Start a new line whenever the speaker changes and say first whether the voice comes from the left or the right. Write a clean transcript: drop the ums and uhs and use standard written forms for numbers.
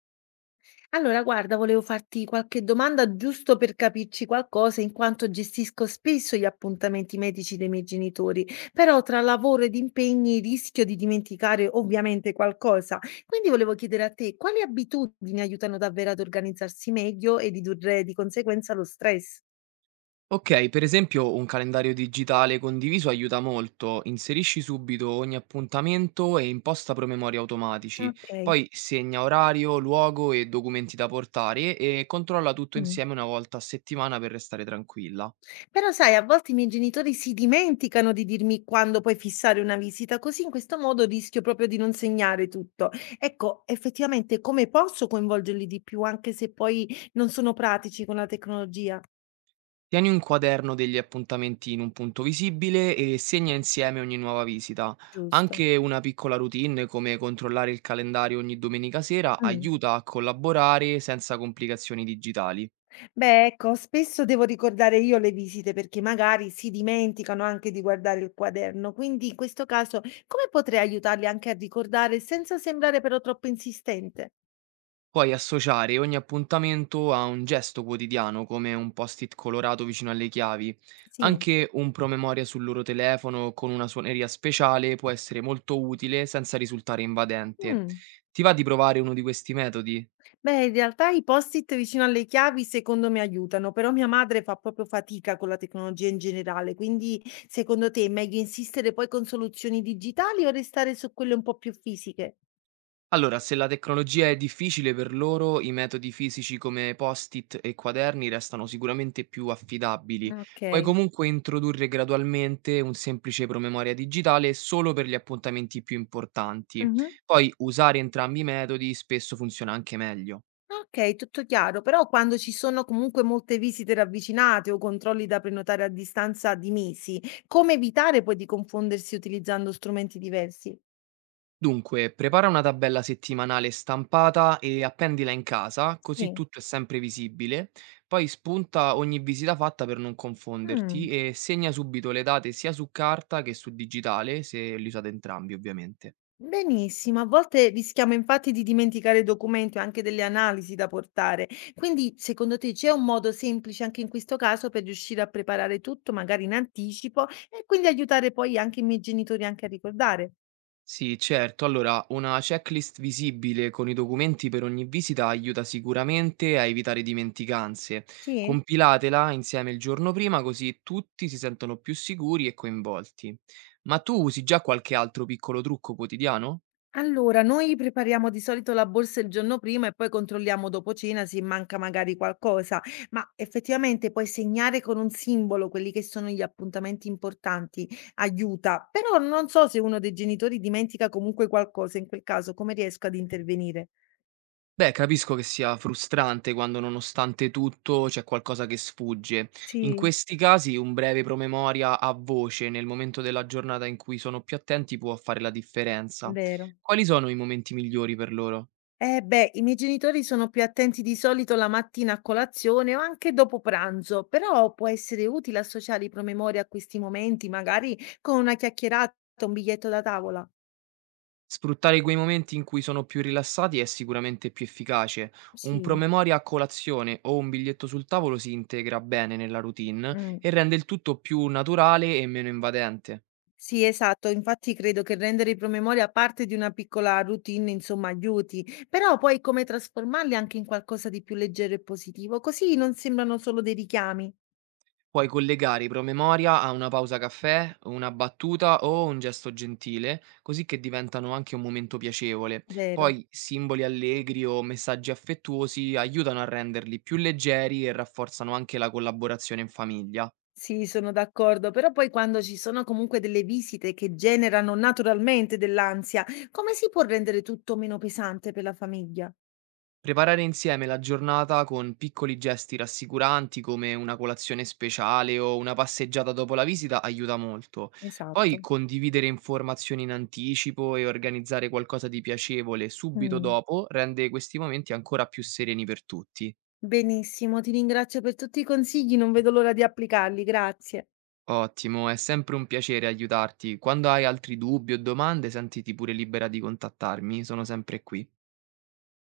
left: Allora, guarda, volevo farti qualche domanda giusto per capirci qualcosa, in quanto gestisco spesso gli appuntamenti medici dei miei genitori, però tra lavoro ed impegni rischio di dimenticare ovviamente qualcosa. Quindi volevo chiedere a te, quali abitudini aiutano davvero ad organizzarsi meglio e ridurre di conseguenza lo stress?
right: Okay, per esempio un calendario digitale condiviso aiuta molto. Inserisci subito ogni appuntamento e imposta promemori automatici.
left: Ok.
right: Poi segna orario, luogo e documenti da portare e controlla tutto
left: Mm.
right: insieme una volta a settimana per restare tranquilla.
left: Però sai, a volte i miei genitori si dimenticano di dirmi quando puoi fissare una visita, così in questo modo rischio proprio di non segnare tutto. Ecco, effettivamente come posso coinvolgerli di più, anche se poi non sono pratici con la tecnologia?
right: Tieni un quaderno degli appuntamenti in un punto visibile e segna insieme ogni nuova visita.
left: Giusto.
right: Anche una piccola routine come controllare il calendario ogni domenica sera
left: Mm.
right: aiuta a collaborare senza complicazioni digitali.
left: Beh, ecco, spesso devo ricordare io le visite perché magari si dimenticano anche di guardare il quaderno, quindi in questo caso come potrei aiutarli anche a ricordare senza sembrare però troppo insistente?
right: Puoi associare ogni appuntamento a un gesto quotidiano, come un post-it colorato vicino alle chiavi.
left: Sì.
right: Anche un promemoria sul loro telefono con una suoneria speciale può essere molto utile senza risultare invadente.
left: Mm.
right: Ti va di provare uno di questi metodi?
left: Beh, in realtà i post-it vicino alle chiavi secondo me aiutano, però mia madre fa proprio fatica con la tecnologia in generale, quindi secondo te è meglio insistere poi con soluzioni digitali o restare su quelle un po' più fisiche?
right: Allora, se la tecnologia è difficile per loro, i metodi fisici come post-it e quaderni restano sicuramente più affidabili. Puoi
left: Ok.
right: comunque introdurre gradualmente un semplice promemoria digitale solo per gli appuntamenti più importanti.
left: Mhm.
right: Poi usare entrambi i metodi spesso funziona anche meglio.
left: Ok, tutto chiaro, però quando ci sono comunque molte visite ravvicinate o controlli da prenotare a distanza di mesi, come evitare poi di confondersi utilizzando strumenti diversi?
right: Dunque, prepara una tabella settimanale stampata e appendila in casa, così
left: Sì.
right: tutto è sempre visibile. Poi spunta ogni visita fatta per non confonderti
left: Mm.
right: e segna subito le date sia su carta che su digitale, se li usate entrambi, ovviamente.
left: Benissimo, a volte rischiamo infatti di dimenticare documenti o anche delle analisi da portare. Quindi, secondo te c'è un modo semplice anche in questo caso per riuscire a preparare tutto, magari in anticipo, e quindi aiutare poi anche i miei genitori anche a ricordare?
right: Sì, certo. Allora, una checklist visibile con i documenti per ogni visita aiuta sicuramente a evitare dimenticanze.
left: Sì?
right: Compilatela insieme il giorno prima, così tutti si sentono più sicuri e coinvolti. Ma tu usi già qualche altro piccolo trucco quotidiano?
left: Allora, noi prepariamo di solito la borsa il giorno prima e poi controlliamo dopo cena se manca magari qualcosa, ma effettivamente poi segnare con un simbolo quelli che sono gli appuntamenti importanti aiuta, però non so se uno dei genitori dimentica comunque qualcosa, in quel caso come riesco ad intervenire?
right: Beh, capisco che sia frustrante quando nonostante tutto c'è qualcosa che sfugge. In
left: Sì,
right: questi casi un breve promemoria a voce nel momento della giornata in cui sono più attenti può fare la differenza.
left: vero.
right: Quali sono i momenti migliori per loro?
left: Eh beh, i miei genitori sono più attenti di solito la mattina a colazione o anche dopo pranzo, però può essere utile associare i promemoria a questi momenti, magari con una chiacchierata, un biglietto da tavola.
right: Sfruttare quei momenti in cui sono più rilassati è sicuramente più efficace. Un
left: Sì.
right: promemoria a colazione o un biglietto sul tavolo si integra bene nella routine
left: Mm.
right: e rende il tutto più naturale e meno invadente.
left: Sì, esatto, infatti credo che rendere i promemoria parte di una piccola routine, insomma, aiuti, però poi come trasformarli anche in qualcosa di più leggero e positivo, così non sembrano solo dei richiami,
right: Puoi collegare i promemoria a una pausa caffè, una battuta o un gesto gentile, così che diventano anche un momento piacevole.
left: vero?
right: Poi simboli allegri o messaggi affettuosi aiutano a renderli più leggeri e rafforzano anche la collaborazione in famiglia.
left: Sì, sono d'accordo, però poi quando ci sono comunque delle visite che generano naturalmente dell'ansia, come si può rendere tutto meno pesante per la famiglia?
right: Preparare insieme la giornata con piccoli gesti rassicuranti come una colazione speciale o una passeggiata dopo la visita aiuta molto. Poi
left: Esatto.
right: condividere informazioni in anticipo e organizzare qualcosa di piacevole subito
left: Mm.
right: dopo rende questi momenti ancora più sereni per tutti.
left: Benissimo, ti ringrazio per tutti i consigli, non vedo l'ora di applicarli, grazie.
right: Ottimo, è sempre un piacere aiutarti. Quando hai altri dubbi o domande, sentiti pure libera di contattarmi, sono sempre qui.